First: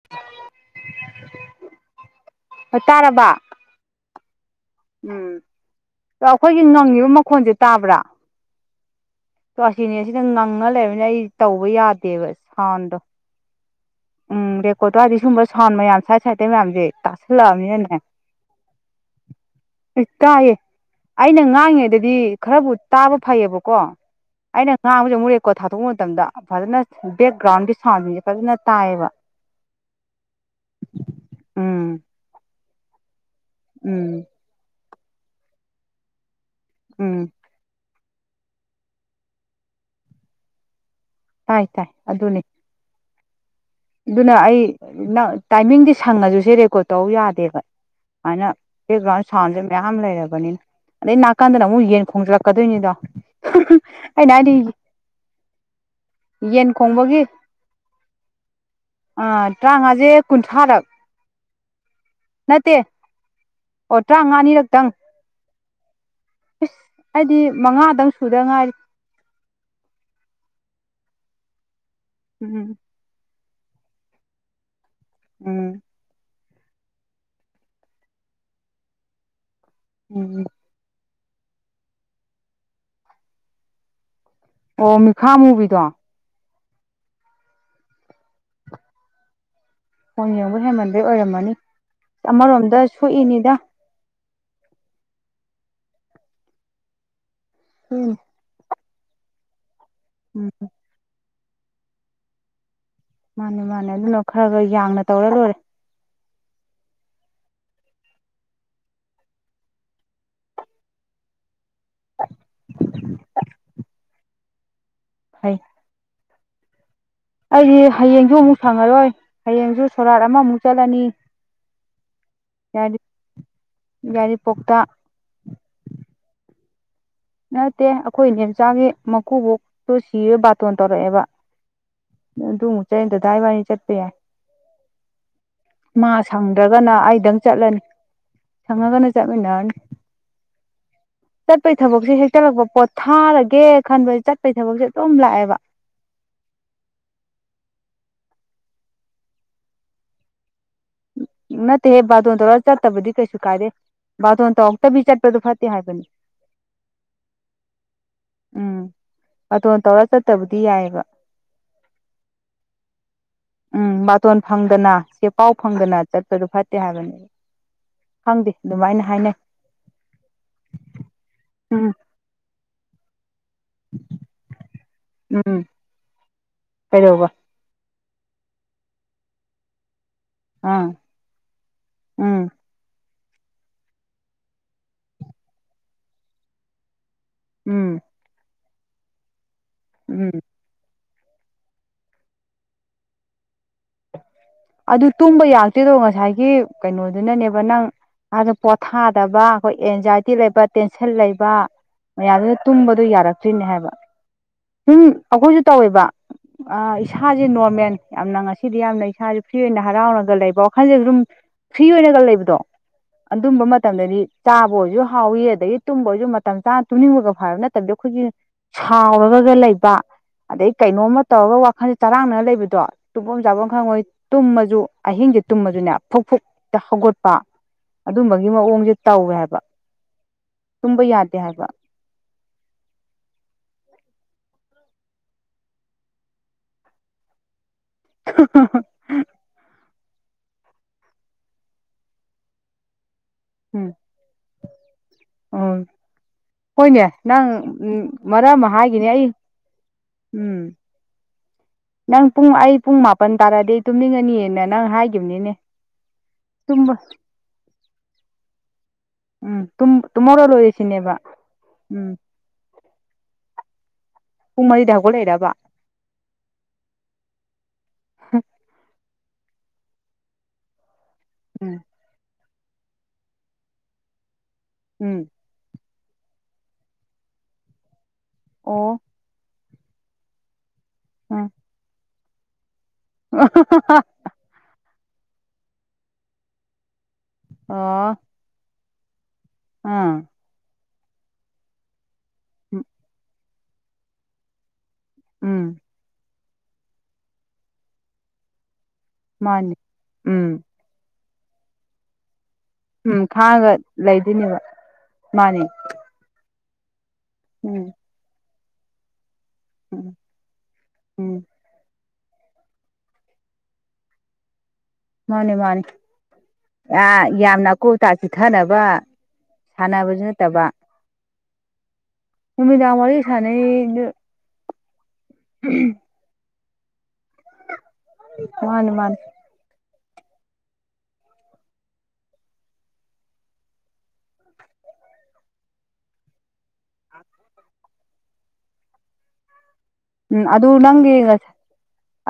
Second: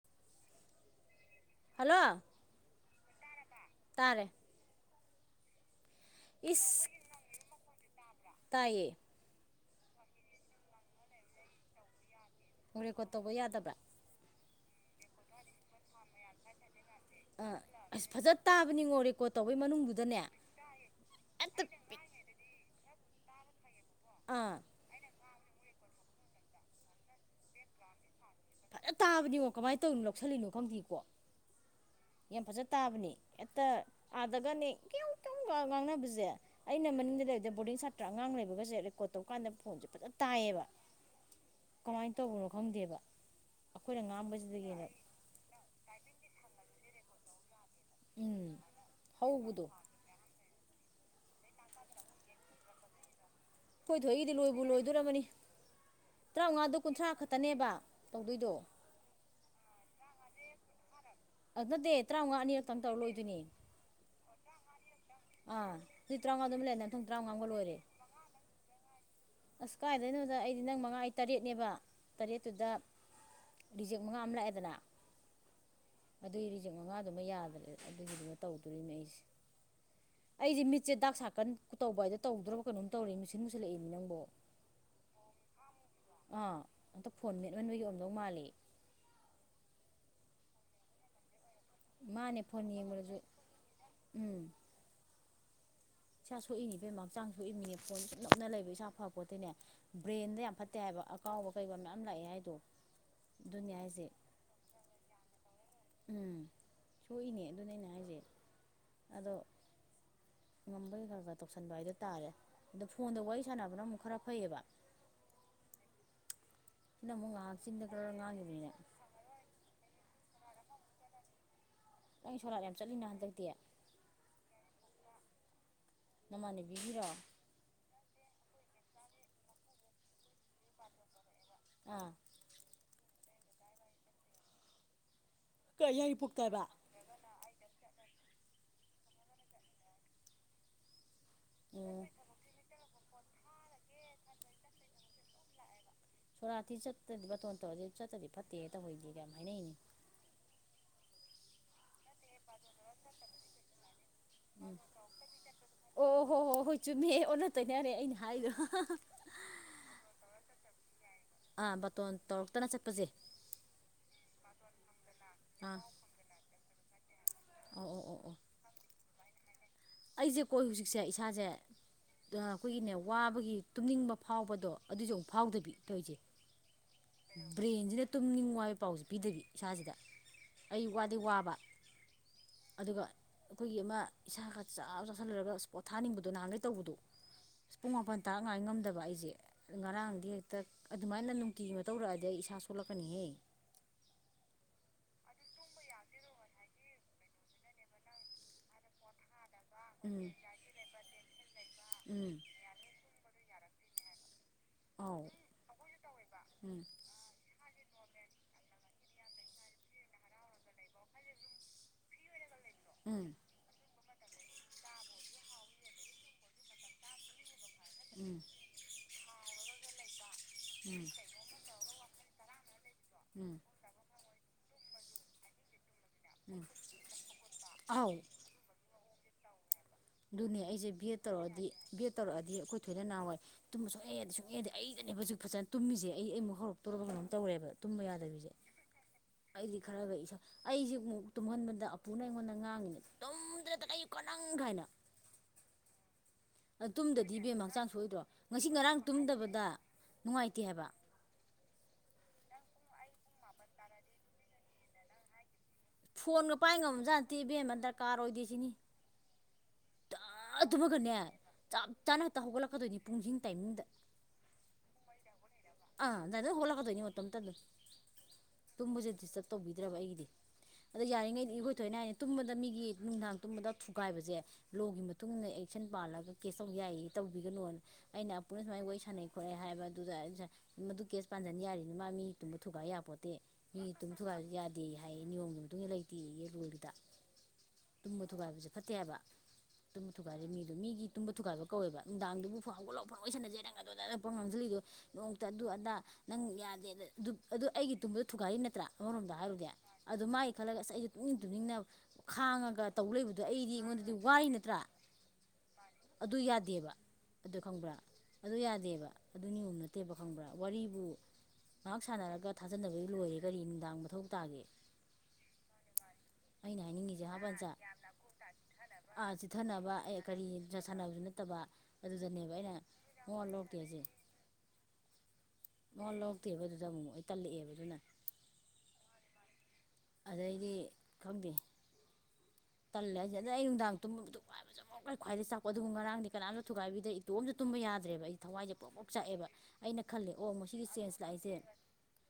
[inaudible] hello ꯇꯥꯔꯕ ꯇꯥꯔꯦ ꯎꯝ ꯑ ꯑꯩꯈꯣꯏꯒꯤ ꯏꯁ ꯉꯪꯉꯤꯕ ꯃꯈꯣꯟꯁꯦ ꯇꯥꯕ꯭ꯔꯥ ꯇꯥꯏꯌꯦ ꯑꯁꯤꯅꯦ ꯁꯤꯗ ꯉꯪꯉ ꯂꯩꯃꯤꯅ ꯑꯩ ꯇꯧꯕ ꯌꯥꯗꯦꯕ ꯑꯣ ꯁꯥꯎꯟꯗꯣ ꯔꯦꯀꯣꯔꯠ ꯇꯧꯕ ꯌꯥꯗꯕ꯭ꯔꯥ ꯎꯝ ꯔꯦꯀꯣꯔꯠꯇꯗꯋꯥꯔꯗꯤ ꯁꯨꯝꯕ ꯁꯥꯎꯟ ꯃꯌꯥꯝ ꯁꯥꯏꯠ ꯁꯥꯏꯗꯇꯩ ꯃꯌꯥꯝꯁꯦ ꯑꯥ ꯇꯥꯁꯜꯂꯛꯑꯕꯅꯤꯅꯅꯦ ꯑꯁ ꯐꯖ ꯇꯥꯕꯅꯤꯉꯣ ꯀꯧꯔꯦꯀꯣ ꯇꯧꯕꯩ ꯑꯦ ꯃꯅꯨꯡꯗꯨꯗꯅꯦ ꯇꯥꯏꯌꯦ ꯑꯩꯅ ꯍꯦꯛꯇ ꯄꯤꯛ ꯉꯥꯡꯉꯉꯩꯗꯗꯤ ꯈꯔꯕꯨ ꯇꯥꯕ ꯐꯩꯌꯦꯕꯀꯣ ꯑꯥ ꯑꯩꯅ ꯉꯥꯡꯕꯁꯦ ꯑꯃꯨꯛꯨꯔꯦꯀꯣ ꯊꯥꯗꯣꯛꯄ ꯃꯇꯝꯗ ꯐꯖꯅ ꯕꯦꯛꯒ꯭ꯔꯥꯎꯟꯒꯤ ꯁꯥꯎꯟꯁꯤꯡꯁꯦ ꯐꯖꯅ ꯐꯖꯅ ꯇꯥꯏꯌꯦꯕ ꯇꯥꯕꯅꯤꯉꯣ ꯀꯃꯥꯏꯅ ꯇꯧꯅꯣ ꯂꯧꯁꯜꯂꯤꯅꯣ ꯈꯪꯗꯦꯀꯣ ꯎꯝ ꯌꯥꯝ ꯐꯖ ꯇꯥꯕꯅꯤ ꯍꯦꯛꯇ ꯎꯝ ꯑꯥꯗꯒꯅꯦ ꯀꯨ ꯇꯨꯡꯒ ꯉꯥꯡꯅꯕꯁꯦ ꯑꯩꯅ ꯃꯅꯨꯡꯗ ꯎꯝ ꯂꯩꯕꯗ ꯕꯣꯔꯗꯤꯡ ꯁꯥꯇ꯭ꯔ ꯑꯉꯥꯡ ꯂꯩꯕꯒꯁꯦ ꯔꯦꯀꯣꯔꯠ ꯇꯧꯀꯥꯟꯗ ꯐꯣꯟꯁꯦ ꯐꯖꯅ ꯇꯥꯏꯌꯦꯕ ꯇꯥꯏ ꯇꯥꯏ ꯀꯃꯥꯏꯅ ꯑꯗꯨꯅꯦ ꯇꯧꯕꯅꯣ ꯈꯪꯗꯦꯕ ꯑꯩꯈꯣꯏꯅ ꯑꯗꯨꯅ ꯑꯩ ꯉꯥꯡꯕꯁꯤꯗ ꯍꯦꯟꯅ ꯇꯥꯏꯃꯤꯡꯗꯤ ꯁꯪꯉꯁꯨꯁꯦ ꯔꯦꯀꯣꯔꯠ ꯇꯧ ꯌꯥꯗꯦꯕ ꯑꯗꯨꯃꯥꯏꯅ ꯎꯝ ꯕꯦꯛꯒ꯭ꯔꯥꯎꯟ ꯁꯥꯎꯟꯁꯦ ꯍꯧꯕꯗꯣ ꯃꯌꯥꯝ ꯑ ꯂꯩꯔꯕꯅꯤꯅ ꯑꯗꯩ ꯅꯥꯀꯥꯟꯗꯅ ꯑꯃꯨꯛ ꯌꯦꯟ ꯈꯣꯝꯖꯤꯜꯂꯛꯀꯗꯣꯏꯅꯤꯗꯣ ꯍꯣꯏ ꯊꯣꯢꯒꯤꯗꯤ ꯂꯣꯏꯕꯨ ꯂꯣꯏꯗꯣꯔꯝꯃꯅꯤ ꯌꯦꯟ ꯇꯔꯥꯃꯉꯥꯗ ꯀꯨꯟꯊ꯭ꯔꯥ ꯈꯣꯡꯕꯒꯤ ꯈꯛꯇꯅꯦꯕ ꯇꯧꯗꯣꯏꯗꯣ ꯑꯥ ꯇꯔꯥꯃꯉꯥꯁꯦ ꯀꯨꯟꯊ꯭ꯔꯥꯔꯛ ꯑꯗꯨ ꯅꯠꯇꯦ ꯇꯔꯥꯃꯉꯥ ꯅꯠꯇꯦ ꯑꯅꯤꯔꯛꯇꯪ ꯇꯧꯔ ꯂꯣꯏꯗꯣꯏꯅꯦ ꯑꯣ ꯇꯔꯥꯃꯉꯥꯅꯤꯔꯛꯇꯪ ꯑꯥ ꯃꯤ ꯇꯔꯥꯃꯉꯥ ꯑꯗꯨꯝ ꯂꯩꯔꯦ ꯅꯊꯨꯡ ꯇꯔꯥꯃꯉꯥꯒ ꯂꯣꯏꯔꯦ ꯁꯨꯗꯪꯉꯥꯏꯔꯤ ꯑꯁ ꯀꯥꯏꯗꯣꯏꯅꯣꯗ ꯑꯩꯗꯤ ꯅꯪ ꯃꯉꯥ ꯑꯩ ꯇꯔꯦꯠꯅꯦꯕ ꯎꯝ ꯇꯔꯦꯠꯇꯨꯗ ꯔꯤꯖꯦꯛ ꯃꯉꯥ ꯑꯃ ꯂꯥꯛꯑꯦꯗꯅ ꯎꯝ ꯑꯗꯨꯏ ꯔꯤꯖꯦꯛ ꯃꯉꯥꯗꯨꯃ ꯌꯥꯗ꯭ꯔꯦ ꯑꯗꯨꯒꯤꯗꯨꯃ ꯇꯧꯗꯣꯔꯤꯅꯦ ꯑꯩꯁꯦ ꯎꯝ ꯑꯩꯗꯤ ꯃꯤꯠꯁꯦ ꯗꯥꯛ ꯁꯥꯀꯟꯧꯧꯕ ꯍꯥꯏꯗꯣ ꯇꯧꯗ꯭ꯔꯕ ꯀꯩꯅꯣꯝ ꯇꯧꯔꯤ ꯅꯨꯡꯁꯤꯠ ꯃꯨꯁꯤꯜꯂꯛꯏꯃꯤ ꯅꯪꯕꯣ ꯑꯣ ꯃꯤꯈꯥ ꯃꯨꯕꯤꯗꯣ ꯑꯥ ꯑꯝꯇ ꯐꯣꯟ ꯃꯦꯠꯃꯟꯕꯒꯤ ꯑꯣꯝꯗꯧ ꯃꯥꯜꯂꯦ ꯐꯣꯟ ꯌꯦꯡꯕ ꯍꯦꯟꯃꯟꯕꯩ ꯑꯣꯏꯔꯝꯃꯅꯤ ꯃꯥꯅꯦ ꯐꯣꯟ ꯑꯃꯔꯣꯝꯗ ꯌꯦꯡꯕꯗꯁꯨ ꯁꯣꯛꯏꯅꯤꯗ ꯎꯝ ꯏꯁꯥ ꯁꯣꯛꯏꯅꯦ ꯢꯕꯦꯝꯃ ꯍꯛꯆꯥꯡ ꯁꯣꯛꯏꯅꯤꯅꯦ ꯐꯣꯟ ꯁꯣꯛꯏꯅꯤ ꯁꯨꯝ ꯅꯞꯅ ꯂꯩꯕ ꯏꯁꯥ ꯐꯕꯣꯟꯇꯦꯅꯦ ꯕ꯭ꯔꯦꯟꯗ ꯎꯝ ꯌꯥꯝ ꯐꯠꯇꯦ ꯍꯥꯏꯕ ꯑꯀꯥꯎꯕ ꯀꯩꯀ ꯃꯌꯥꯝ ꯂꯥꯛꯑꯦ ꯍꯥꯏꯗꯣ ꯃꯥꯅꯦ ꯑꯗꯨꯅꯦ ꯃꯥꯅꯦ ꯍꯥꯏꯁꯦ ꯑꯗꯨꯅ ꯈꯔ ꯈꯔ ꯌꯥꯡꯅ ꯇꯧꯔ ꯂꯣꯏꯔꯦ ꯎꯝ ꯊꯣꯛꯏꯅꯦ ꯑꯗꯨꯅꯦ ꯑꯩꯅ ꯍꯥꯏꯁꯦ ꯑꯗꯣ ꯉꯝꯕꯒꯤ ꯈꯔ ꯈꯔ ꯇꯧꯁꯟꯕ ꯍꯥꯏꯗꯣ ꯇꯥꯔꯦ ꯑꯗꯣ ꯐꯣꯟꯗ ꯋꯥꯔꯤ ꯁꯥꯟꯅꯕꯅ ꯑꯃꯨꯛ ꯈꯔ ꯐꯩꯌꯦꯕ ꯍ [inaudible] ꯁꯤꯅ ꯑꯃꯨꯛ ꯉꯥꯏꯍꯥꯛ ꯆꯤꯟꯗ ꯈꯔ ꯍꯌꯦꯡꯁꯨ ꯑꯃꯨꯛ ꯉꯥꯡꯈꯤꯕꯅꯤ ꯁꯪꯉꯔꯣꯏ ꯍꯌꯦꯡꯁꯨ ꯁꯣꯔꯥꯠ ꯑꯃꯃꯨꯛ ꯆꯠꯂꯅꯤ ꯑꯩ ꯁꯣꯂꯥꯠ ꯌꯥꯝ ꯆꯠꯂꯤꯅ ꯍꯟꯗꯛꯇꯤ ꯌꯥꯏꯔꯤꯄꯣꯛꯇ ꯅꯃꯥꯟꯅ ꯕꯤꯒꯤꯔꯣ ꯅꯠꯇꯦ ꯑꯩꯈꯣꯏ ꯢꯅꯦꯝꯆꯥꯒꯤ ꯃꯀꯨꯕꯣꯛꯇꯨ ꯁꯤꯔꯦ ꯕꯥꯇꯣꯟ ꯇꯧꯔꯛꯑꯦꯕ ꯑꯥ ꯑꯗꯨ ꯆꯗꯗꯥꯥꯏ [inaudible] ꯋꯥꯅꯤ ꯆꯠꯄ ꯌꯥꯏ ꯃꯥ ꯌꯥꯏꯔꯤꯄꯣꯛꯇꯕ ꯁꯪꯗ꯭ꯔꯒꯅ ꯑꯩꯗꯪ ꯆꯠꯂꯅꯤ ꯁꯪꯉꯒꯅ ꯆꯠꯃꯤꯟꯅꯔꯅꯤ ꯆꯠꯄꯩ ꯎꯝ ꯊꯕꯛꯁꯦ ꯍꯦꯛꯇꯥꯠꯂꯛꯄ ꯄꯣꯠꯊꯥꯔꯒꯦ ꯈꯟꯕ ꯆꯠꯄꯩ ꯊꯕꯛꯁꯦ ꯑꯗꯨꯝ ꯂꯥꯛꯑꯦꯕ ꯁꯣꯔꯥꯠꯇꯤ ꯆꯠꯇ꯭ꯔꯗꯤ ꯕꯇꯣꯟ ꯇꯧꯔꯗꯤ ꯆꯠꯇ꯭ꯔꯗꯤ ꯐꯠꯇꯦ ꯇꯧꯍꯩꯗꯦꯒ ꯌꯥꯝ ꯍꯥꯏꯅꯩꯅꯦ ꯅꯠꯇꯦꯍꯦ ꯕꯥꯇꯣꯟ ꯇꯧꯔ ꯆꯠꯇꯕꯗꯤ ꯀꯩꯁꯨ ꯀꯥꯏꯗꯦ ꯕꯥꯇꯣꯟ ꯇꯧꯔꯛꯇꯕꯤ ꯆꯠꯄꯗꯨ ꯐꯠꯇꯦ ꯍꯥꯏꯕꯅꯤ ꯍꯣꯏ ꯍꯣ ꯍꯣꯏ ꯆꯨꯝꯃꯦ ꯑꯣꯟꯅ ꯇꯩꯅꯔꯦ ꯑꯩꯅ ꯍꯥꯏꯗꯣ ꯎꯝ ꯕꯥꯇꯣꯟ ꯇꯧꯔ ꯆꯠꯇꯕꯨꯗꯤ ꯌꯥꯏꯑꯕ ꯑꯥ ꯕꯇꯣꯟ ꯇꯧꯔꯛꯇꯅ ꯆꯠꯄꯁꯦ ꯎꯝ ꯕꯥꯇꯣꯟ ꯐꯪꯗꯅ ꯁꯦ ꯄꯥꯎ ꯑꯥ ꯐꯪꯗꯅ ꯆꯠꯄꯗꯨ ꯐꯠꯇꯦ ꯍꯥꯏꯕꯅꯤ ꯑꯣ ꯑꯣ ꯑꯣ ꯑꯣ ꯑꯗꯨꯃꯥꯏꯅ ꯍꯥꯏꯅꯩ ꯑꯩꯁꯦ ꯀꯣ ꯍꯧꯖꯤꯛꯁꯦ ꯏꯁꯥꯁꯦ ꯎꯝ ꯑꯩꯈꯣꯏꯒꯤꯅꯦ ꯋꯥꯕꯒꯤ ꯇꯨꯝꯅꯤꯡꯕ ꯐꯥꯎꯕꯗꯣ ꯑꯗꯨꯁꯨ ꯑꯃꯨꯛ ꯎꯝ ꯐꯥꯎꯗꯕꯤ ꯇꯣꯏꯁꯦ ꯀꯩꯗꯧꯕ ꯕ꯭ꯔꯦꯟꯁꯤꯅ ꯇꯨꯝꯅꯤꯡꯉꯣ ꯍꯥꯢꯕ ꯄꯥꯎꯁꯦ ꯄꯤꯗꯕꯤ ꯏꯁꯥꯁꯤꯗ ꯑꯥ ꯑꯩ ꯋꯥꯗꯤ ꯋꯥꯕ ꯎꯝ ꯑꯗꯨꯒ ꯑꯩꯈꯣꯏꯒꯤ ꯑꯃ ꯏꯁꯥꯁꯤ ꯆꯥꯛ ꯆꯥꯥꯁꯜꯂꯨꯔꯒ ꯄꯣꯠꯊꯥꯅꯤꯡꯕꯗꯣ ꯅꯍꯥꯟꯗꯩ ꯇꯧꯕꯗꯣ ꯑꯁ ꯎꯝ ꯄꯨꯡ ꯃꯥꯄꯜ ꯇꯔꯥ ꯉꯥꯢ ꯉꯝꯗꯕ ꯑꯩꯁꯦ ꯉꯔꯥꯡꯗꯤ ꯎꯝ ꯍꯦꯛꯇ ꯑꯗꯨꯃꯥꯏꯅ ꯅꯨꯡꯇꯤꯒꯤ ꯑꯃ ꯇꯧꯔꯛꯑꯗꯤ ꯑꯩ ꯏꯁꯥ ꯁꯣꯛꯂꯛꯀꯅꯤꯍꯦ ꯑꯗꯨ ꯇꯨꯝꯕ ꯌꯥꯔꯛꯇꯔꯤꯗꯣ ꯉꯁꯥꯏꯒꯤ ꯀꯩꯅꯣꯗꯨꯅꯅꯦꯕ ꯅꯪ ꯑꯗ ꯄꯣꯊꯥꯗꯕ ꯑꯩꯈꯣꯏ ꯎꯝ ꯑꯦꯟꯖꯥꯏꯇꯤ ꯂꯩꯕ ꯇꯦꯟꯁꯟ ꯂꯩꯕ ꯎꯝ ꯃꯌꯥꯝꯗꯨ ꯇꯨꯝꯕꯗꯣ ꯌꯥꯔꯛꯇ꯭ꯔꯤꯅꯦ ꯍꯥꯏꯕ ꯎꯝ ꯑꯥꯎ ꯑꯩꯈꯣꯏꯁꯨ ꯇꯧꯋꯦꯕ ꯎꯝ ꯏꯁꯥꯁꯦ ꯅꯣꯔꯃꯦꯜ ꯌꯥꯝꯅ ꯉꯁꯤꯗꯤ ꯌꯥꯝꯅ ꯏꯁꯥꯁꯦ ꯐ꯭ꯔꯤ ꯑꯣꯏꯅ ꯍꯔꯥꯎꯔꯒ ꯂꯩꯕ ꯋꯥꯈꯜꯁꯦ ꯁꯨꯝ ꯐ꯭ꯔꯤ ꯑꯣꯏꯅꯒ ꯂꯩꯕꯗꯣ ꯎꯝ ꯑꯗꯨꯝꯕ ꯃꯇꯝꯗꯗꯤ ꯆꯥꯕ ꯑꯣꯏꯔꯁꯨ ꯍꯥꯎꯏ ꯑꯗꯒꯤ ꯇꯨꯝꯕ ꯑꯣꯏꯔꯁꯨ ꯃꯇꯝ ꯆꯥꯅ ꯇꯨꯝꯅꯤꯡꯕꯒ ꯐꯔꯅꯤ ꯑꯩꯈꯣꯏꯒꯤ ꯎꯝ ꯁꯥꯎꯔꯒꯒ ꯂꯩꯕ ꯑꯗꯩ ꯀꯩꯅꯣꯝꯃ ꯇꯧꯔꯒ ꯋꯥꯈꯜꯁꯦ ꯆꯔꯥꯡꯅꯅ ꯂꯩꯕꯗꯣ ꯎꯝ ꯇꯨꯝꯐꯝ ꯎꯝ ꯆꯥꯐꯝ ꯈꯪꯉꯣꯏ ꯇꯨꯝꯃꯁꯨ ꯑꯍꯤꯡꯁꯦ ꯇꯨꯝꯃꯁꯨꯅꯦ ꯐꯨꯛ ꯎꯝ ꯐꯨꯛꯇ ꯍꯧꯒꯠꯄ ꯑꯥꯎ ꯑꯗꯨꯝꯕꯒꯤ ꯒꯤ ꯃꯑꯣꯡꯁꯦ ꯇꯧꯋꯦ ꯍꯥꯏꯕ ꯑꯗꯨꯅꯦ ꯑꯩꯁꯦ ꯇꯨꯝꯕ ꯕꯤ ꯑꯦꯗ ꯌꯥꯗꯦ ꯇꯧꯔꯛꯑꯗꯤ ꯍꯥꯏꯕ ꯕꯤ ꯑꯦꯗ ꯇꯧꯔꯛꯑꯗꯤ ꯑꯩꯈꯣꯏ ꯊꯣꯏꯅ ꯅꯍꯥꯟꯋꯥꯏ ꯇꯨꯝꯕ ꯁꯨꯡꯌꯥ ꯌꯥꯗꯦ ꯁꯨꯛꯌꯥ ꯌꯥꯗꯦ ꯑꯩꯗꯅꯦꯕ ꯍꯧꯖꯤꯛ ꯐꯖꯅ ꯇꯨꯝꯃꯤꯁꯦ ꯑꯩꯃꯨꯛ ꯍꯧꯔꯛꯇꯣꯔꯕ ꯀꯩꯅꯣꯝ ꯇꯧꯔꯦꯕ ꯇꯨꯝꯕ ꯌꯥꯗꯕꯤꯖꯦ ꯑꯩꯗꯤ ꯈꯔꯒ ꯏꯁ ꯑꯩꯁꯤ ꯑꯃꯨꯛ ꯇꯨꯝꯍꯟꯕꯗ ꯑꯄꯨꯅ ꯑꯩꯉꯣꯟꯗ ꯉꯥꯡꯉꯤꯅꯦ ꯇꯨꯝꯗ꯭ꯔꯗꯅ ꯂꯩ ꯀꯅꯪ ꯀꯥꯏꯅ ꯑꯥꯎ ꯍꯣꯏꯅꯦ ꯇꯨꯝꯗꯗꯤ ꯅꯪ ꯏꯕꯦꯝꯃ ꯍꯛꯆꯥꯡ ꯁꯣꯛꯏꯗ꯭ꯔꯣ ꯃꯔꯛ ꯑꯃ ꯉꯁꯤ ꯉꯔꯥꯡ ꯍꯥꯏꯈꯤꯅꯦ ꯑꯩ ꯇꯨꯝꯗꯕꯗ ꯎꯝ ꯅꯨꯡꯉꯥꯏꯇꯦ ꯍꯥꯏꯕ ꯅꯪ ꯄꯨꯡ ꯑꯩ ꯄꯨꯡ ꯃꯥꯄꯥꯜ ꯇꯥꯔꯗꯤ ꯇꯨꯝꯅꯤꯡꯉꯅꯤꯅ ꯅꯪ ꯍꯥꯏꯈꯤꯕꯅꯤꯅꯦ ꯐꯣꯟꯒ ꯄꯥꯏ ꯇꯨꯝꯕ ꯉꯝꯕꯖꯥꯠ ꯅꯠꯇꯦ ꯏꯕꯦꯝꯃ ꯗꯔꯀꯥꯔ ꯑꯣꯏꯗꯦ ꯁꯤꯅꯤ ꯎꯝ ꯇꯨꯝ ꯇꯨꯝꯍꯧꯔ ꯇꯥꯞ ꯂꯣꯏꯔꯦ ꯁꯤꯅꯦꯕ ꯇꯨꯝꯃꯒꯅꯦ ꯆꯞ ꯎꯝ ꯆꯥꯅ ꯍꯦꯛꯇ ꯍꯧꯒꯠꯂꯛꯀꯗꯣꯏꯅꯤ ꯄꯨꯡꯁꯤꯡ ꯇꯥꯏꯃꯤꯡꯗ ꯄꯨꯡ ꯃꯔꯤꯗ ꯍꯧꯒꯠꯂꯤꯔꯕ ꯑꯥ ꯗꯗ ꯍꯣꯂꯛ ꯀꯗꯣꯏꯅꯤꯉ ꯇꯝ ꯇ ꯑꯗꯨꯣ [inaudible] ꯇꯨꯝꯕꯖꯦ ꯗꯤꯁꯇꯔꯕ ꯇꯧꯕꯤꯗ꯭ꯔꯕ ꯑꯩꯒꯤꯗꯤ ꯑꯗꯣ ꯌꯥꯔꯤꯉꯩ ꯏꯈꯣꯏ ꯎꯝ ꯊꯣꯏꯅ ꯍꯥꯏꯅꯦ ꯇꯨꯝꯕꯗ ꯃꯤꯒꯤ ꯅꯨꯡꯗꯥꯡ ꯇꯨꯝꯕꯗ ꯊꯨꯒꯥꯏꯕꯖꯦ ꯂꯣꯒꯤ ꯎꯝ ꯃꯇꯨꯡ ꯏꯟꯅ ꯑꯦ ꯁꯟ ꯄꯥꯜꯂꯒ ꯀꯦꯁ ꯇꯧ ꯌꯥꯏꯌꯦ ꯇꯧꯕꯤꯒꯅꯣꯅ ꯑꯩꯅ ꯄꯨꯟꯅ ꯁꯨꯃꯥꯏꯅ ꯑꯣ ꯋꯥꯔꯤ ꯁꯥꯟꯅꯩ ꯈꯣꯠꯑꯦ ꯍꯥꯏꯕ ꯑꯗꯨꯗ ꯑꯗꯨ ꯑꯩꯅ ꯁꯨꯃꯥꯏ ꯃꯗꯨ ꯀꯦꯁ ꯎꯝ ꯄꯥꯟꯖꯟ ꯌꯥꯔꯦꯅꯦ ꯃꯥ ꯃꯤ ꯇꯨꯝꯕ ꯊꯨꯒꯥꯏ ꯌꯥꯄꯣꯠꯇꯦ ꯃꯤꯒꯤ ꯇꯨꯝ ꯊꯨꯒꯥꯏꯕꯖꯦ ꯌꯥꯗꯦꯌꯦ ꯍꯥꯏꯌꯦ ꯅꯤꯌꯣꯝꯒꯤ ꯃꯇꯨꯡꯏꯟꯅ ꯂꯩꯇꯦꯌꯦ ꯔꯨꯜꯗ ꯑꯣ ꯇꯨꯝꯕ ꯊꯨꯒꯥꯏꯕꯖꯦ ꯐꯠꯇꯦ ꯍꯥꯏꯕ ꯇꯨꯝꯕ ꯑꯥ ꯊꯨꯒꯥꯏꯔꯤ ꯃꯤꯗꯣ ꯃꯤꯒꯤ ꯇꯨꯝꯕ ꯊꯨꯒꯥꯏꯕ ꯀꯧꯋꯦꯕ ꯅꯨꯡꯗꯥꯡꯗꯨꯕꯨ ꯐꯨ ꯍꯧꯒꯠꯂꯣ ꯐꯣꯟ ꯋꯥꯔꯤ ꯁꯥꯟꯅꯖꯦ ꯗꯪ ꯑꯗꯨꯗꯔ ꯄꯨꯡ ꯉꯥꯡꯖꯜꯂꯤꯗꯣ ꯅꯣꯡꯇ ꯎꯝ ꯑꯗꯨ ꯑꯗꯥ ꯅꯪ ꯌꯥꯗꯦꯗ ꯗꯨꯞ ꯑꯗꯨ ꯑꯩꯒꯤ ꯇꯨꯝꯕꯗꯣ ꯊꯨꯒꯥꯏꯔꯤ ꯅꯠꯇ꯭ꯔꯥ ꯑꯃꯔꯣꯝꯗ ꯍꯥꯏꯔꯨꯗꯤ ꯃꯥꯅꯤ ꯑꯗꯣ ꯃꯥꯥꯏ ꯎꯝ ꯈꯜꯂꯒ ꯑꯁ ꯑꯩꯖꯦ ꯇꯨꯝꯅꯤꯡ ꯇꯨꯝꯅꯤꯡꯅ ꯈꯥꯡꯉꯒ ꯇꯧ ꯎꯝ ꯂꯩꯕꯗꯣ ꯑꯩꯗꯤ ꯈꯥꯡꯉꯒ ꯑꯩꯉꯣꯟꯗꯗꯤ ꯋꯥꯔꯤ ꯂꯩꯗꯣꯏꯅꯦꯕ ꯅꯠ ꯃꯥꯅꯤ ꯑꯗꯨ ꯌꯥꯗꯦꯕ ꯑꯗꯨ ꯎꯝ ꯈꯪꯕ꯭ꯔꯥ ꯑꯗꯨ ꯌꯥꯗꯦꯕ ꯑꯗꯨ ꯅꯤꯌꯣꯝ ꯎꯝ ꯅꯠꯇꯦꯕ ꯈꯪꯕ꯭ꯔꯥ ꯋꯥꯔꯤꯕꯨ ꯎꯝ ꯉꯥꯍꯥꯛ ꯁꯥꯟꯅꯔꯒ ꯊꯥꯖꯅꯕꯩ ꯂꯣꯏꯔꯦ ꯀꯔꯤ ꯅꯨꯡꯗꯥꯡ ꯃꯊꯧ ꯇꯥꯒꯦ ꯃꯥꯅꯤ ꯃꯥꯅꯤ ꯑꯩꯅ ꯍꯥꯏꯅꯤꯡꯉꯤꯖꯦ ꯍꯥ ꯕꯟꯆꯥ ꯌꯥꯝꯅ ꯑꯀꯨꯞ ꯑꯇꯥ ꯆꯤꯊꯅꯕ ꯑꯥ ꯁꯤꯗ ꯁꯥꯟꯅꯕ ꯑꯦ ꯁꯥꯟꯅꯕꯁꯨ ꯀꯔꯤ ꯅꯠꯇꯕ ꯖ꯭ꯋꯥꯔ ꯁꯥꯟꯅꯕꯁꯨ ꯅꯠꯇꯕ ꯑꯗꯨꯗꯅꯦꯕ ꯑꯩꯅ ꯅꯨꯃꯤꯗꯥꯡ ꯋꯥꯔꯤ ꯃꯋꯥ ꯂꯧꯔꯛꯇꯦ ꯍꯥꯏꯖꯦ [inaudible] ꯎꯝ ꯍꯨꯝ ꯃꯋꯥ ꯂꯧꯔꯛꯇꯦꯕ ꯑꯗꯨꯗ ꯑꯃꯨꯛ ꯃꯨꯛ ꯑꯩ ꯇꯜꯂꯛꯑꯦꯕ ꯑꯗꯨꯅ ꯃꯥꯅꯦ ꯃꯥꯅꯤ ꯑꯗꯩꯗꯤ ꯈꯪꯗꯦ ꯇꯜꯂꯦ ꯍꯥꯏꯁꯦ ꯑꯗꯩ ꯑꯩ ꯅꯨꯡꯗꯥꯡ ꯇꯨꯝꯕ ꯇꯨꯝ [unintelligible] ꯈ꯭ꯋꯥꯏꯗꯩ ꯆꯥꯛꯄ ꯑꯗꯨꯕꯨ ꯉꯔꯥꯡꯗꯤ ꯀꯅꯥꯝꯇ ꯊꯨꯒꯥꯏꯕꯤꯗꯦ ꯏꯇꯣꯝꯇ ꯇꯨꯝꯕ ꯌꯥꯗ꯭ꯔꯦꯕ ꯑꯩ ꯊꯋꯥꯏꯖꯦ ꯄ꯭ꯔꯣꯛ ꯄ꯭ꯔꯣꯛ ꯆꯥꯛꯑꯦꯕ ꯑꯩꯅ ꯈꯜꯂꯦ ꯎꯝ ꯑꯣ ꯑꯗꯨ ꯃꯁꯤꯒꯤ ꯅꯪꯒꯤ ꯆꯦꯟꯖ ꯂꯥꯛꯏꯁꯦ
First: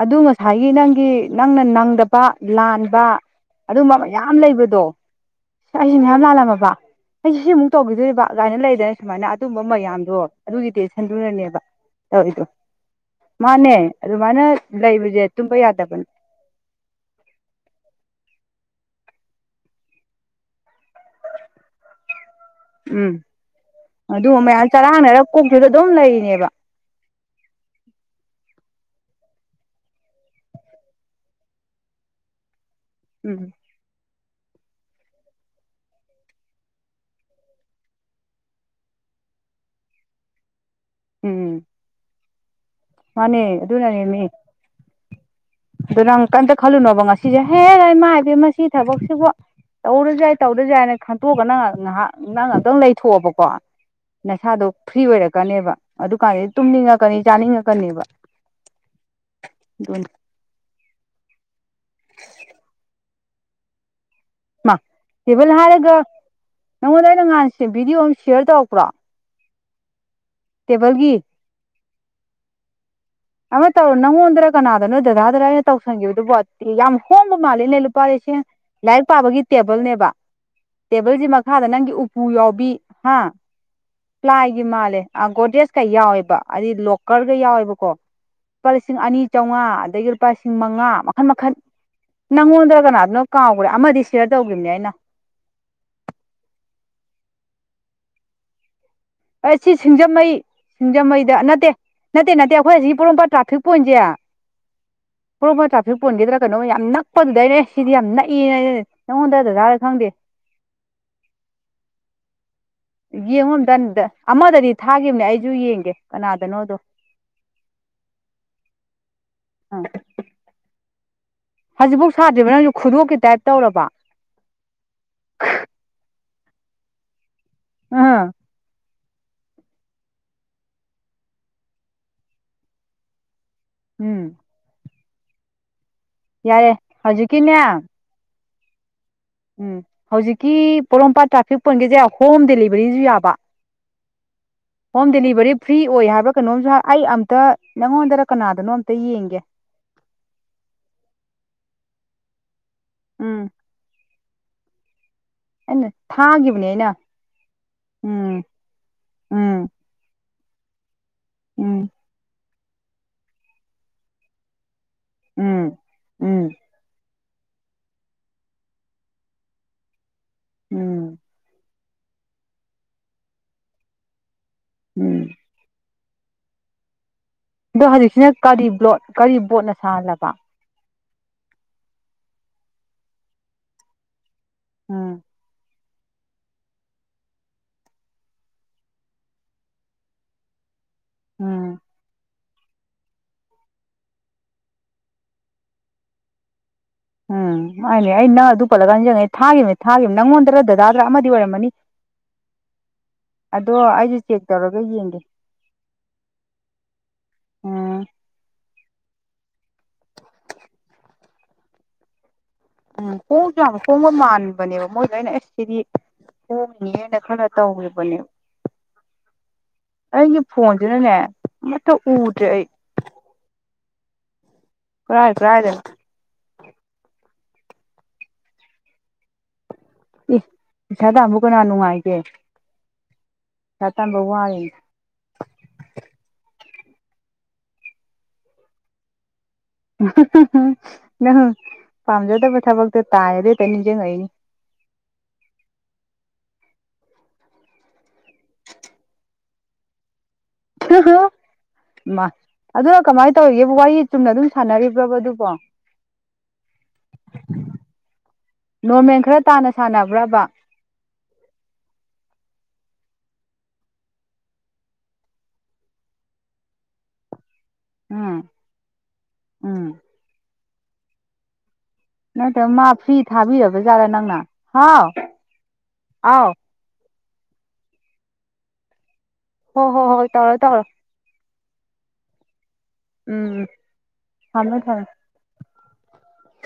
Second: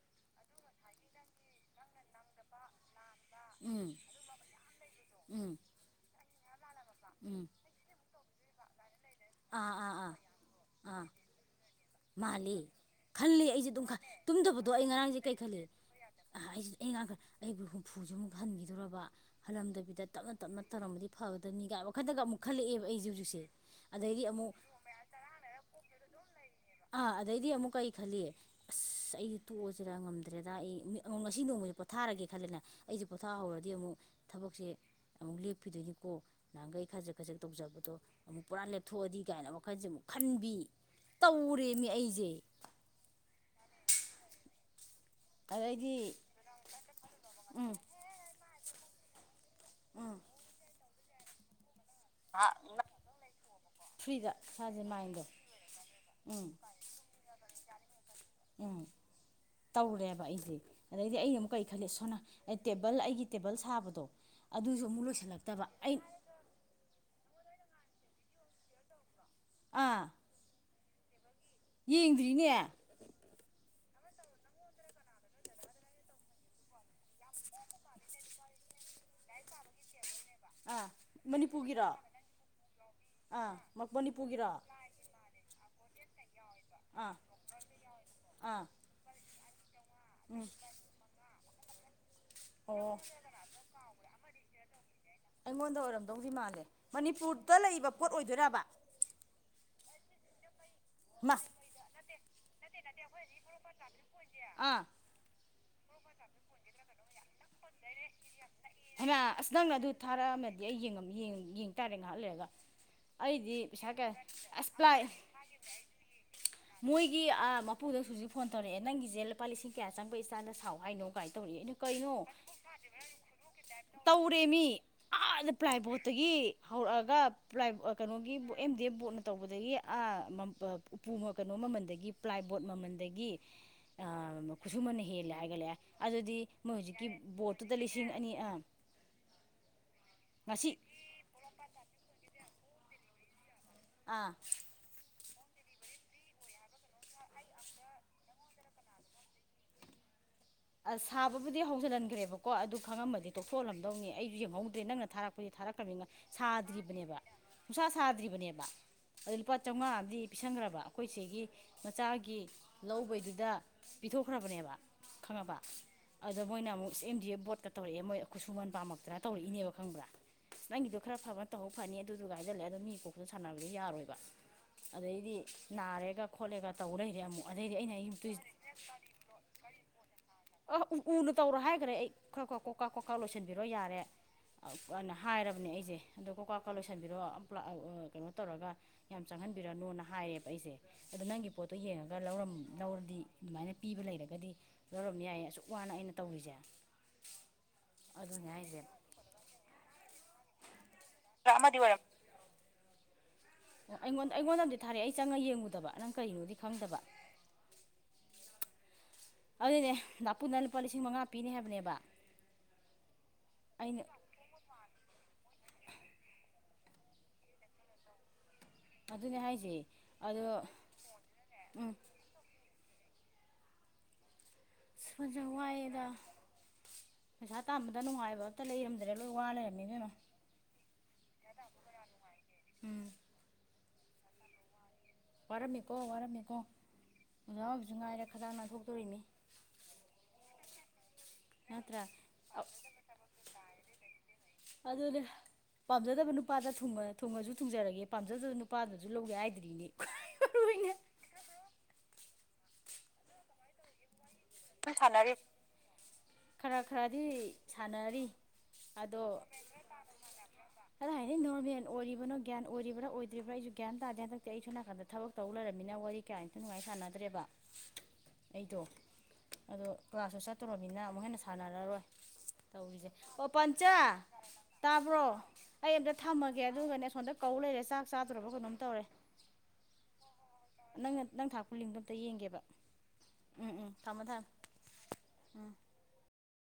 ꯑꯗꯨ ꯉꯁꯥꯏꯒꯤ ꯅꯪꯒꯤ ꯅꯪꯅ ꯅꯪꯗ ꯄꯥ ꯂꯥꯟꯕ ꯎꯝ ꯑꯗꯨꯝꯕ ꯃꯌꯥꯝ ꯂꯩꯕꯗꯣ ꯎꯝ ꯑꯩꯁꯤ ꯃꯌꯥꯝ ꯂꯥꯜꯂꯝꯃꯕ ꯑꯩꯁꯦ ꯎꯝ ꯁꯤꯃꯨꯛ ꯇꯧꯈꯤꯗꯣꯔꯤꯕ ꯒꯥꯏꯅ ꯂꯩꯗꯅ ꯁꯨꯃꯥꯏꯅ ꯑꯗ ꯗꯨꯝꯕ ꯑꯥ ꯑꯥ ꯃꯌꯥꯝꯗꯣ ꯑꯗꯨꯒꯤ ꯇꯁꯟꯗꯨꯅꯅꯦꯕ ꯃꯥꯜꯂꯦ ꯈꯜꯂꯦ ꯑꯩꯁꯦ ꯑꯗꯨꯝ ꯑꯗꯨꯃꯥꯏꯅ ꯇꯨꯝꯗꯕꯗꯣ ꯑꯩ ꯉꯔꯥꯡꯁꯦ ꯂꯩꯕꯁꯦ ꯀꯩ ꯇꯨꯝꯕ ꯈꯜꯂꯤ ꯌꯥꯗꯕꯅꯦ ꯑꯍ ꯑꯩꯖꯦ ꯑꯩ ꯉꯔꯥꯡ ꯈꯜ ꯑꯩꯕꯨ ꯍꯨꯝꯐꯨꯖꯤꯃꯨꯛ ꯍꯟꯒꯤꯗꯣꯔꯕ ꯍꯜꯂꯝꯗꯕꯤꯗ ꯇꯞꯅ ꯇꯞꯅ ꯇꯧꯔꯝꯕꯗꯤ ꯐꯒꯗꯅꯤ ꯒꯥꯏ ꯋꯥ ꯈꯟꯗꯒ ꯑꯃꯨꯛ ꯈꯜꯂꯛꯑꯦꯕ ꯑꯩꯖꯦ ꯎꯝ ꯍꯨꯖꯤꯛꯁꯦ ꯑꯗꯩꯗꯤ ꯑꯗꯨ ꯑꯃꯨꯛ ꯃꯌꯥꯝ ꯆꯔꯥꯡꯅꯔ ꯀꯣꯛꯇꯨꯗ ꯑꯗꯨꯝ ꯂꯩꯔꯤꯅꯦꯕ ꯑꯥ ꯑꯗꯩꯗꯤ ꯑꯃꯨꯛ ꯀꯩ ꯈꯜꯂꯤ ꯑꯁ ꯑꯩꯗꯤ ꯇꯣꯛꯑꯁꯤꯔ ꯉꯝꯗ꯭ꯔꯦꯗ ꯑꯩ ꯃꯤ ꯉꯣ ꯉꯁꯤ ꯅꯣꯡꯃꯁꯦ ꯄꯣꯊꯥꯔꯒꯦ ꯈꯜꯂꯦꯅꯦ ꯑꯩꯁꯦ ꯎꯝ ꯄꯣꯊꯥꯍꯧꯔꯗꯤ ꯑꯃꯨꯛ ꯊꯕꯛꯁꯦ ꯑꯃꯨꯛ ꯂꯦꯞꯈꯤꯗꯣꯏꯅꯤꯀꯣ ꯅꯍꯥꯟꯒꯩ ꯈꯖꯤꯛ ꯈꯖꯤꯛ ꯇꯧꯖꯕꯗꯣ ꯑꯃꯨꯛ ꯄꯨꯔꯥ ꯂꯦꯞꯊꯣꯛꯑꯗꯤ ꯀꯥꯏꯅ ꯋꯥꯈꯟꯁꯦ ꯑꯃꯨꯛ ꯈꯟꯕꯤ ꯎꯝ ꯇꯧꯔꯦꯃꯤ ꯑꯩꯖꯦ ꯃꯥꯅꯦ ꯑꯗꯨꯅꯅꯦ ꯃꯤ ꯑꯗꯩꯗꯤ ꯑꯗꯨ ꯅꯪ ꯀꯩꯏꯝꯇ ꯈꯜꯂꯨꯅꯣꯕ ꯉꯁꯤꯁꯦ ꯍꯦ ꯎꯝ ꯏꯃꯥꯏ ꯄꯦꯝꯃꯥ ꯁꯤ ꯊꯕꯛꯁꯤꯕꯨ ꯇꯧꯔꯁꯨ ꯌꯥꯏ ꯇꯧꯗ꯭ꯔꯖꯨ ꯌꯥꯏꯅ ꯈꯟꯇꯣꯛꯑꯒ ꯅꯪ ꯉꯥꯍꯥꯛ ꯅꯪ ꯉꯥꯛꯇꯪ ꯂꯩꯊꯣꯛꯑꯣꯕꯀꯣ ꯐ꯭ꯔꯤꯗ ꯅꯁꯥꯗꯣ ꯏꯁꯥꯁꯦ ꯐ꯭ꯔꯤ ꯃꯥꯏꯟꯗꯣ ꯑꯣꯏꯔꯛꯀꯅꯦꯕ ꯎꯝ ꯑꯗꯨꯀꯥꯟꯗꯗꯤ ꯇꯨꯝꯅꯤꯡꯉꯛꯀꯅꯤ ꯆꯥꯅꯤꯡꯉꯛꯀꯅꯦꯕ ꯎꯝ ꯑꯗꯨꯅꯤ ꯇꯧꯔꯦꯕ ꯑꯩꯁꯦ ꯑꯗꯩꯗꯤ ꯑꯩꯅ ꯑꯃꯨꯛ ꯀꯔꯤ ꯈꯜꯂꯤ ꯁꯣꯅ ꯑꯩ ꯇꯦꯕꯜ ꯑꯩꯒꯤ ꯇꯦꯕꯜ ꯁꯥꯕꯗꯣ ꯃꯥ ꯑꯗꯨꯁꯨ ꯑꯃꯨꯛ ꯂꯣꯏꯁꯤꯜꯂꯛꯇꯕ ꯑꯩ ꯅꯉꯣꯟꯗ ꯑꯩꯅ ꯅꯍꯥꯟꯁꯦ ꯚꯤꯗꯤꯑꯣ ꯑꯃ ꯁꯤꯌꯔ ꯇꯧꯔꯛꯄ꯭ꯔꯣ ꯑꯥ ꯇꯦꯕꯜꯒꯤ ꯌꯦꯡꯗ꯭ꯔꯤꯅꯦ ꯑꯃ ꯇꯧꯔꯣ ꯅꯪꯉꯣꯟꯗꯔꯥ ꯀꯅꯥꯗꯅꯣ ꯗꯗꯥꯥꯗꯔꯥ ꯑꯩꯅ ꯇꯧꯁꯟꯒꯤꯕꯗꯨꯕꯣ ꯌꯥꯝ ꯍꯣꯡꯕ ꯃꯥꯂꯦꯅꯦ ꯂꯨꯄꯥ ꯂꯤꯁꯤꯡ ꯂꯥꯏꯔꯤꯛ ꯄꯥꯕꯒꯤ ꯇꯦꯕꯜꯅꯦꯕ ꯑꯥ ꯇꯦꯕꯜꯖꯤ ꯃꯈꯥꯗ ꯃꯅꯤꯄꯨꯔꯒꯤꯔꯣ ꯅꯪꯒꯤ ꯎꯄꯨ ꯌꯥꯎꯕꯤ ꯍꯥ ꯑꯥ ꯃꯅꯤꯄꯨꯔꯒꯤꯔꯣ ꯄ꯭ꯂꯥꯏꯒꯤ ꯃꯥꯜꯂꯦ ꯑ ꯒꯣꯗ꯭ꯔꯦꯖꯀ ꯌꯥꯎꯋꯦꯕ ꯍꯥꯏꯗꯤ ꯑꯥ ꯂꯣꯛꯀꯔꯒ ꯌꯥꯎꯋꯦꯕꯀꯣ ꯑꯥ ꯂꯨꯄꯥ ꯂꯤꯁꯤꯡ ꯑꯅꯤ ꯆꯥꯝꯃꯉꯥ ꯑꯗꯒꯤ ꯂꯨꯄꯥ ꯂꯤꯁꯤꯡ ꯃꯉꯥ ꯃꯈꯟ ꯃꯈꯟ ꯅꯪꯉꯣꯟꯗꯔꯥ ꯑꯣ ꯀꯅꯥꯗꯅꯣ ꯀꯥꯎꯒ꯭ꯔꯦ ꯑꯃꯗꯤ ꯁꯤꯌꯥꯔ ꯇꯧꯈꯤꯕꯅꯦ ꯑꯩꯅ ꯑꯩꯉꯣꯟꯗ ꯑꯣꯏꯔꯝꯗꯧꯗꯤ ꯃꯥꯜꯂꯦ ꯃꯅꯤꯄꯨꯔꯗ ꯂꯩꯕ ꯄꯣꯠ ꯑꯣꯏꯗꯣꯏꯔꯕꯥ ꯑꯩ ꯁꯤ ꯁꯤꯡꯖꯥꯃꯩ ꯃꯥ ꯁꯤꯡꯖꯥꯃꯩꯗ ꯅꯠꯇꯦ ꯅꯠꯇꯦ ꯅꯠꯇꯦ ꯑꯩꯈꯣꯏ ꯑꯁꯤ ꯄꯣꯔꯣꯝꯄꯥꯠ ꯇ꯭ꯔꯥꯐꯤꯛ ꯄꯣꯏꯟꯁꯦ ꯑꯥ ꯄꯣꯔꯣꯝꯄꯥꯠ ꯇ꯭ꯔꯥꯐꯤꯛ ꯄꯣꯏꯟꯗꯒꯤꯗꯔꯥ ꯀꯩꯅꯣ ꯌꯥꯝ ꯅꯛꯄꯗꯨꯗꯥꯅꯦ ꯁꯤꯗꯤ ꯌꯥꯝ ꯅꯛꯏꯅ ꯑꯩꯅꯥ ꯍꯩꯃꯥ ꯅꯪꯉꯣꯟꯗꯔꯥ ꯑꯁ ꯅꯪꯅ ꯗꯗꯥꯥꯗꯔꯥ ꯑꯗꯨ ꯈꯪꯗꯦ ꯊꯥꯔꯛꯑꯝꯃꯗꯤ ꯑꯩ ꯌꯦꯡꯉꯃꯤ ꯌꯦꯡ ꯇꯥꯔꯦ ꯉꯥꯏꯍꯥꯛ ꯂꯩꯔꯒ ꯌꯦꯡꯉꯣ ꯑꯩꯗꯤ ꯄꯩꯁꯥ ꯑꯝꯇ ꯀꯌꯥ ꯑꯃꯗꯗꯤ ꯑꯁ ꯄ꯭ꯂꯥꯏ ꯊꯥꯒꯤꯕꯅꯦ ꯑꯩꯁꯨ ꯌꯦꯡꯒꯦ ꯀꯅꯥꯗꯅꯣꯗꯣ ꯃꯣꯏꯒꯤ ꯑꯥ ꯃꯄꯨꯗꯣ ꯍꯧꯖꯤꯛ ꯐꯣꯟ ꯇꯧꯔꯛꯑꯦ ꯅꯪꯒꯤꯁꯦ ꯂꯨꯄꯥ ꯂꯤꯁꯤꯡ ꯑꯥ ꯀꯌꯥ ꯆꯪꯕꯩ ꯁꯇꯥꯢꯜꯗ ꯁꯥꯎ ꯍꯥꯏꯅꯣ ꯀꯃꯥꯏꯅ ꯇꯧꯔꯤ ꯑꯩꯅ ꯍꯧꯖꯤꯛꯐꯥꯎ ꯀꯩꯅꯣ ꯁꯥꯗ꯭ꯔꯤꯕ ꯅꯪꯁꯨ ꯈꯨꯗꯣꯞꯀꯤ ꯇꯥꯏꯞ ꯇꯧꯔꯕ [inaudible] ꯇꯧꯔꯦꯃꯤ ꯑꯥꯗ ꯄꯂꯥꯏꯕꯣꯠꯇꯒꯤ ꯍꯧꯔꯛꯑꯒ ꯄꯂꯥꯏ ꯑꯥ ꯀꯩꯅꯣꯒꯤ ꯑꯦꯝ ꯗꯤ ꯑꯦꯝ ꯕꯣꯔꯠꯅ ꯇꯧꯕꯗꯒꯤ ꯎꯄꯨ ꯀꯩꯅꯣ ꯃꯃꯜꯗꯒꯤ ꯄꯂꯥꯏꯕꯣꯠ ꯃꯃꯜꯗꯒꯤ ꯑ ꯎꯝ ꯈꯨꯁꯨꯃꯟꯅ ꯍꯦꯜꯂꯦ ꯍꯥꯏꯒꯠꯂꯛꯑꯦ ꯑꯗꯨꯗꯤ ꯌꯥꯔꯦ ꯃꯣꯏ ꯍꯧꯖꯤꯛꯀꯤ ꯍꯧꯖꯤꯛꯀꯤꯅꯦ ꯕꯣꯔꯠꯇꯨꯗ ꯂꯤꯁꯤꯡ ꯑꯅꯤ ꯎꯝ ꯍꯧꯖꯤꯛꯀꯤ ꯉꯁꯤ ꯄꯣꯔꯣꯝꯄꯥꯠ ꯇ꯭ꯔꯥꯐꯤꯛ ꯄꯣꯢꯟꯒꯤꯁꯦ ꯍꯣꯝ ꯗꯦꯂꯤꯚꯔꯤꯁꯨ ꯌꯥꯕ ꯑꯥ ꯍꯣꯝ ꯗꯦꯂꯤꯚꯔꯤ ꯐ꯭ꯔꯤ ꯑꯣꯏ ꯍꯥꯏꯕ꯭ꯔꯥ ꯀꯩꯅꯣꯝꯁꯨ ꯑꯩ ꯑꯝꯇ ꯅꯪꯉꯣꯟꯗꯔꯥ ꯀꯅꯥꯗꯅꯣ ꯑꯝꯇ ꯌꯦꯡꯒꯦ ꯑ ꯁꯥꯕꯕꯨꯗꯤ ꯍꯧꯖꯤꯜꯍꯟꯈ꯭ꯔꯦꯕꯀꯣ ꯑꯗꯨ ꯈꯉꯝꯃꯗꯤ ꯎꯝ ꯇꯣꯛꯊꯣꯛꯍꯟꯂꯝꯗꯧꯅꯤ ꯑꯩꯁꯨ ꯌꯦꯡꯍꯧꯗ꯭ꯔꯦ ꯅꯪꯅ ꯊꯥꯔꯛꯄ ꯑꯩꯈꯣꯏꯗꯤ ꯑꯩꯅ ꯊꯥꯔꯛꯈ꯭ꯔꯕꯅꯤꯅ ꯊꯥꯈꯤꯕꯅꯦ ꯑꯩꯅ ꯁꯥꯗ꯭ꯔꯤꯕꯅꯦꯕ ꯁꯨꯡꯁꯥ ꯎꯝ ꯁꯥꯗ꯭ꯔꯤꯕꯅꯦꯕ ꯑꯗꯥ ꯂꯨꯄꯥ ꯎꯝ ꯆꯥꯝꯃꯉꯥ ꯑꯃꯗꯤ ꯄꯤꯁꯟꯒꯔꯕ ꯑꯩꯈꯣꯏ ꯆꯦꯒꯤ ꯎꯝ ꯃꯆꯥꯒꯤ ꯂꯧꯕꯩꯗꯨꯗ ꯄꯤꯊꯣꯛꯈ꯭ꯔꯕꯅꯦꯕ ꯈꯪꯉꯕ ꯎꯝ ꯑꯗꯨꯗ ꯎꯝ ꯃꯣꯏꯅ ꯑꯃꯨꯛ ꯑꯦꯝ ꯗꯤ ꯑꯦꯐ ꯕꯣꯔꯠꯀ ꯇꯧꯔꯛꯑꯦ ꯃꯣꯏ ꯈꯨꯠꯁꯨꯃꯟ ꯄꯥꯝꯃꯛꯇꯅ ꯇꯧꯔꯛꯏꯅꯦꯕ ꯈꯪꯕ꯭ꯔꯥ ꯅꯪꯒꯤꯗꯣ ꯈꯔ ꯎꯝ ꯐꯕꯅ ꯇꯧꯍꯧ ꯐꯅꯤ ꯑꯗꯨꯗꯨꯒ ꯍꯥꯏꯖꯜꯂꯦ ꯑꯗꯣ ꯃꯤ ꯀꯣꯛꯇ ꯁꯥꯟꯅꯕꯗꯣ ꯌꯥꯔꯣꯏꯕ ꯎꯝ ꯑꯗꯩꯗꯤ ꯅꯥꯔꯦꯒ ꯈꯣꯠꯂꯦꯒ ꯇꯧ ꯂꯩꯔꯦ ꯑꯃꯨꯛ ꯑꯗꯩꯗꯤ ꯑꯗꯣ ꯑꯩꯅ ꯍꯧꯖꯤꯛꯁꯤꯅ ꯑꯌꯨꯛꯇ ꯀꯔꯤ ꯕ꯭ꯂꯣꯠ ꯀꯔꯤ ꯕꯣꯔꯠꯅ ꯁꯥꯍꯜꯂꯕ ꯑ ꯎ ꯎꯅ ꯇꯧꯔꯣ ꯍꯥꯏꯈ꯭ꯔꯦ ꯑꯩ ꯈꯔ ꯈꯔ ꯀꯣꯛꯀꯥ ꯀꯣꯛꯀꯥ ꯂꯣꯏꯁꯤꯟꯕꯤꯔꯣ ꯌꯥꯔꯦ ꯎꯝ ꯍꯥꯏꯔꯕꯅꯦ ꯑꯩꯁꯦ ꯑꯗꯣ ꯀꯣꯛꯀꯥ ꯀꯣꯛꯀꯥ ꯂꯣꯏꯁꯟꯕꯤꯔꯣ ꯀꯩꯅꯣ ꯇꯧꯔꯒ ꯌꯥꯝ ꯆꯪꯍꯟꯕꯤꯔꯅꯣꯅ ꯍꯥꯏꯌꯦꯕ ꯑꯩꯁꯦ ꯑꯗꯣ ꯅꯪꯒꯤ ꯄꯣꯠꯇꯣ ꯎꯝ ꯌꯦꯡꯉꯒ ꯂꯧꯔꯝ ꯂꯧꯔꯗꯤ ꯑꯗꯨꯃꯥꯏꯅ ꯄꯤꯕ ꯂꯩꯔꯒꯗꯤ ꯂꯧꯔꯝ ꯌꯥꯏꯌꯦ ꯑꯁꯨꯛ ꯋꯥꯅ ꯑꯩꯅ ꯇꯧꯔꯤꯁꯦ ꯎꯝ ꯍꯥꯏꯅꯦ ꯑꯩ ꯑꯗꯨꯅꯦ ꯅꯪ ꯑꯗꯨ ꯍꯥꯏꯁꯦ ꯄꯜꯂꯒ ꯅꯤꯡꯖꯪꯉꯛꯢꯅꯦ ꯊꯥꯒꯤꯕꯅꯦ ꯊꯥꯒꯤꯕꯅꯦ ꯅꯪꯉꯣꯟꯗꯔꯥ ꯗꯗꯥꯗꯔꯥ ꯑꯃꯗꯤ ꯑꯣꯏꯔꯝ ꯑꯃꯗꯤ ꯑꯣꯢꯔꯝꯅꯤ ꯑꯗꯣ ꯑꯣ ꯑꯩꯁꯨ ꯑꯩꯉꯣꯟꯗ ꯆꯦꯛ ꯑꯩꯉꯣꯟꯗ ꯇꯧꯔꯒ ꯑꯃꯗꯤ ꯊꯥꯔꯛꯑꯦ ꯌꯦꯡꯒꯦ ꯆꯪꯉꯒ ꯌꯦꯡꯉꯨꯗꯕ ꯅꯪ ꯀꯔꯤꯅꯣꯗꯤ ꯈꯪꯗꯕ ꯎꯝ ꯑꯗꯨꯅꯤꯅꯦ ꯗꯥꯄꯨꯅ ꯂꯨꯄꯥ ꯂꯤꯁꯤꯡ ꯃꯉꯥ ꯄꯤꯅꯤ ꯍꯥꯏꯕꯅꯦꯕ ꯎꯝ ꯍꯣꯡꯁꯨ ꯌꯥꯝ ꯑꯩꯅ ꯍꯣꯡꯕ ꯃꯥꯟꯕꯅꯦꯕ ꯃꯣꯏꯗꯣ ꯑꯩꯅ ꯑꯦ ꯁꯤꯗꯤ ꯍꯣꯡꯉꯤꯅ ꯈꯜꯂꯒ ꯇꯧꯒꯤꯕꯅꯦꯕ ꯑꯗꯨꯅꯦ ꯍꯥꯏꯁꯦ ꯑꯩꯒꯤ ꯑꯗꯣ ꯐꯣꯟꯖꯤꯅꯅꯦ ꯑꯃꯇꯥ ꯎꯝ ꯎꯗ꯭ꯔꯦ ꯑꯩ ꯀꯔꯥꯏ ꯀꯔꯥꯏꯗꯅꯣ ꯋꯥꯥꯏꯗꯥ ꯄꯩꯁꯥ ꯇꯥꯟꯕꯗ ꯅꯨꯡꯉꯥꯏꯕ ꯑꯝꯇ ꯂꯩꯔꯝꯗ꯭ꯔꯦ ꯂꯣꯏ ꯋꯥ ꯂꯩꯔꯝꯃꯦ ꯏꯕꯦꯝꯃ ꯏ ꯄꯩꯁꯥ ꯇꯥꯟꯕꯕꯨ ꯀꯅꯥ ꯅꯨꯡꯉꯥꯏꯒꯦ ꯎꯝ ꯄꯩꯁꯥ ꯇꯥꯟꯕ ꯋꯥꯔꯤꯅꯤ ꯋꯥꯔꯝꯃꯤꯀꯣ ꯋꯥꯔꯝꯃꯤꯀꯣ ꯑꯣꯖꯥ ꯑꯣꯏꯕꯁꯨ ꯉꯥꯏꯔꯦ ꯈꯗꯥꯡ ꯅꯥꯟꯊꯣꯛꯇꯣꯔꯤꯃꯤ ꯅꯪ ꯅꯠꯇ꯭ꯔꯥ ꯄꯥꯝꯖꯗꯕ ꯊꯕꯛꯇꯣ ꯇꯥꯏ ꯑꯗꯣ ꯍꯦꯛꯇ ꯅꯤꯡꯓꯪꯉꯛꯏꯅꯤ ꯑꯗꯨꯅꯦ ꯄꯥꯝꯖꯗꯕ ꯅꯨꯄꯥꯗ ꯊꯨꯡꯉꯁꯨ ꯊꯨꯡꯖꯔꯒꯦ ꯄꯥꯝꯖꯗꯕ ꯅꯨꯄꯥꯗꯨꯅꯁꯨ ꯂꯧꯒꯦ ꯍꯥꯏꯗ꯭ꯔꯤꯅꯤ ꯍꯩꯃꯥ ꯑꯗꯨꯅ ꯀꯃꯥꯏꯅ ꯇꯧꯔꯤꯒꯦ ꯋꯥꯔꯤ ꯆꯨꯝꯅ ꯑꯗꯨꯝ ꯁꯥꯟꯅꯔꯤꯕ꯭ꯔꯕ ꯑꯗꯨꯕꯣ ꯈꯔ ꯈꯔꯗꯤ ꯁꯥꯟꯅꯔꯤ ꯅꯣꯔꯃꯦꯜ ꯑꯗꯣ ꯈꯔ ꯇꯥꯅ ꯁꯥꯟꯅꯕ꯭ꯔꯕ ꯀꯅꯥ ꯍꯥꯏꯔꯩꯅ‌ꯣ ꯅꯣꯔꯃꯦꯜ ꯑꯣꯏꯔꯤꯕꯅꯣ ꯒ꯭ꯌꯥꯟ ꯑꯣꯏꯔꯤꯕ꯭ꯔꯥ ꯑꯣꯏꯗ꯭ꯔꯤꯕ꯭ꯔꯥ ꯑꯩꯖꯨ ꯒ꯭ꯌꯥꯟ ꯇꯥꯗ‌ꯦ ꯍꯟꯗꯛꯇꯤ ꯑꯩ ꯁꯣꯝ ꯅꯥꯀꯟꯗ ꯊꯕꯛ ꯇꯧ ꯂꯩꯔꯕꯃꯤꯅ ꯋꯥꯔꯤ ꯀꯌꯥ ꯏꯇꯤ ꯅꯨꯡꯉꯥꯏ ꯁꯥꯟꯅꯗ꯭ꯔꯦꯕ ꯎꯝ ꯑꯩꯗꯣ ꯑꯗꯣ ꯎꯝ ꯀ꯭ꯂꯥꯁꯁꯨ ꯆꯠꯇꯣꯔꯃꯤꯅ ꯑꯃꯨꯛ ꯍꯦꯟꯅ ꯁꯥꯟꯅꯔꯔꯣꯏ ꯅꯠꯇ꯭ꯔ ꯃꯥ ꯇꯧꯔꯤꯁꯦ ꯐ꯭ꯔꯤ ꯑꯣ ꯊꯥꯕꯤꯔꯕ ꯄꯟꯆꯥ ꯖꯥꯠꯂꯥ ꯅꯪꯅ ꯍꯥꯎ ꯇꯥꯕ꯭ꯔꯣ ꯑꯩ ꯑꯝꯇ ꯑꯥꯎ ꯊꯝꯃꯒꯦ ꯑꯗꯨꯒꯅꯦ ꯁꯣꯝꯗ ꯀꯧ ꯂꯩꯔꯦ ꯆꯥꯛ ꯆꯥꯗ꯭ꯔ‌ꯣꯕ ꯀꯩꯅꯣꯝ ꯇꯧꯔꯦ ꯍꯣ ꯍꯣ ꯍꯣꯏ ꯇꯧꯔ‌ꯣ ꯇꯧꯔ‌ꯣ ꯅꯪꯅ ꯅꯪ ꯊꯥꯛꯄ ꯂꯤꯡꯗꯣ ꯑꯝꯇ ꯌꯦꯡꯒꯦꯕ ꯎꯝ ꯊꯝꯃꯣ ꯊꯝ ꯊꯝꯃꯦ ꯊꯝꯃꯦ ꯎꯝ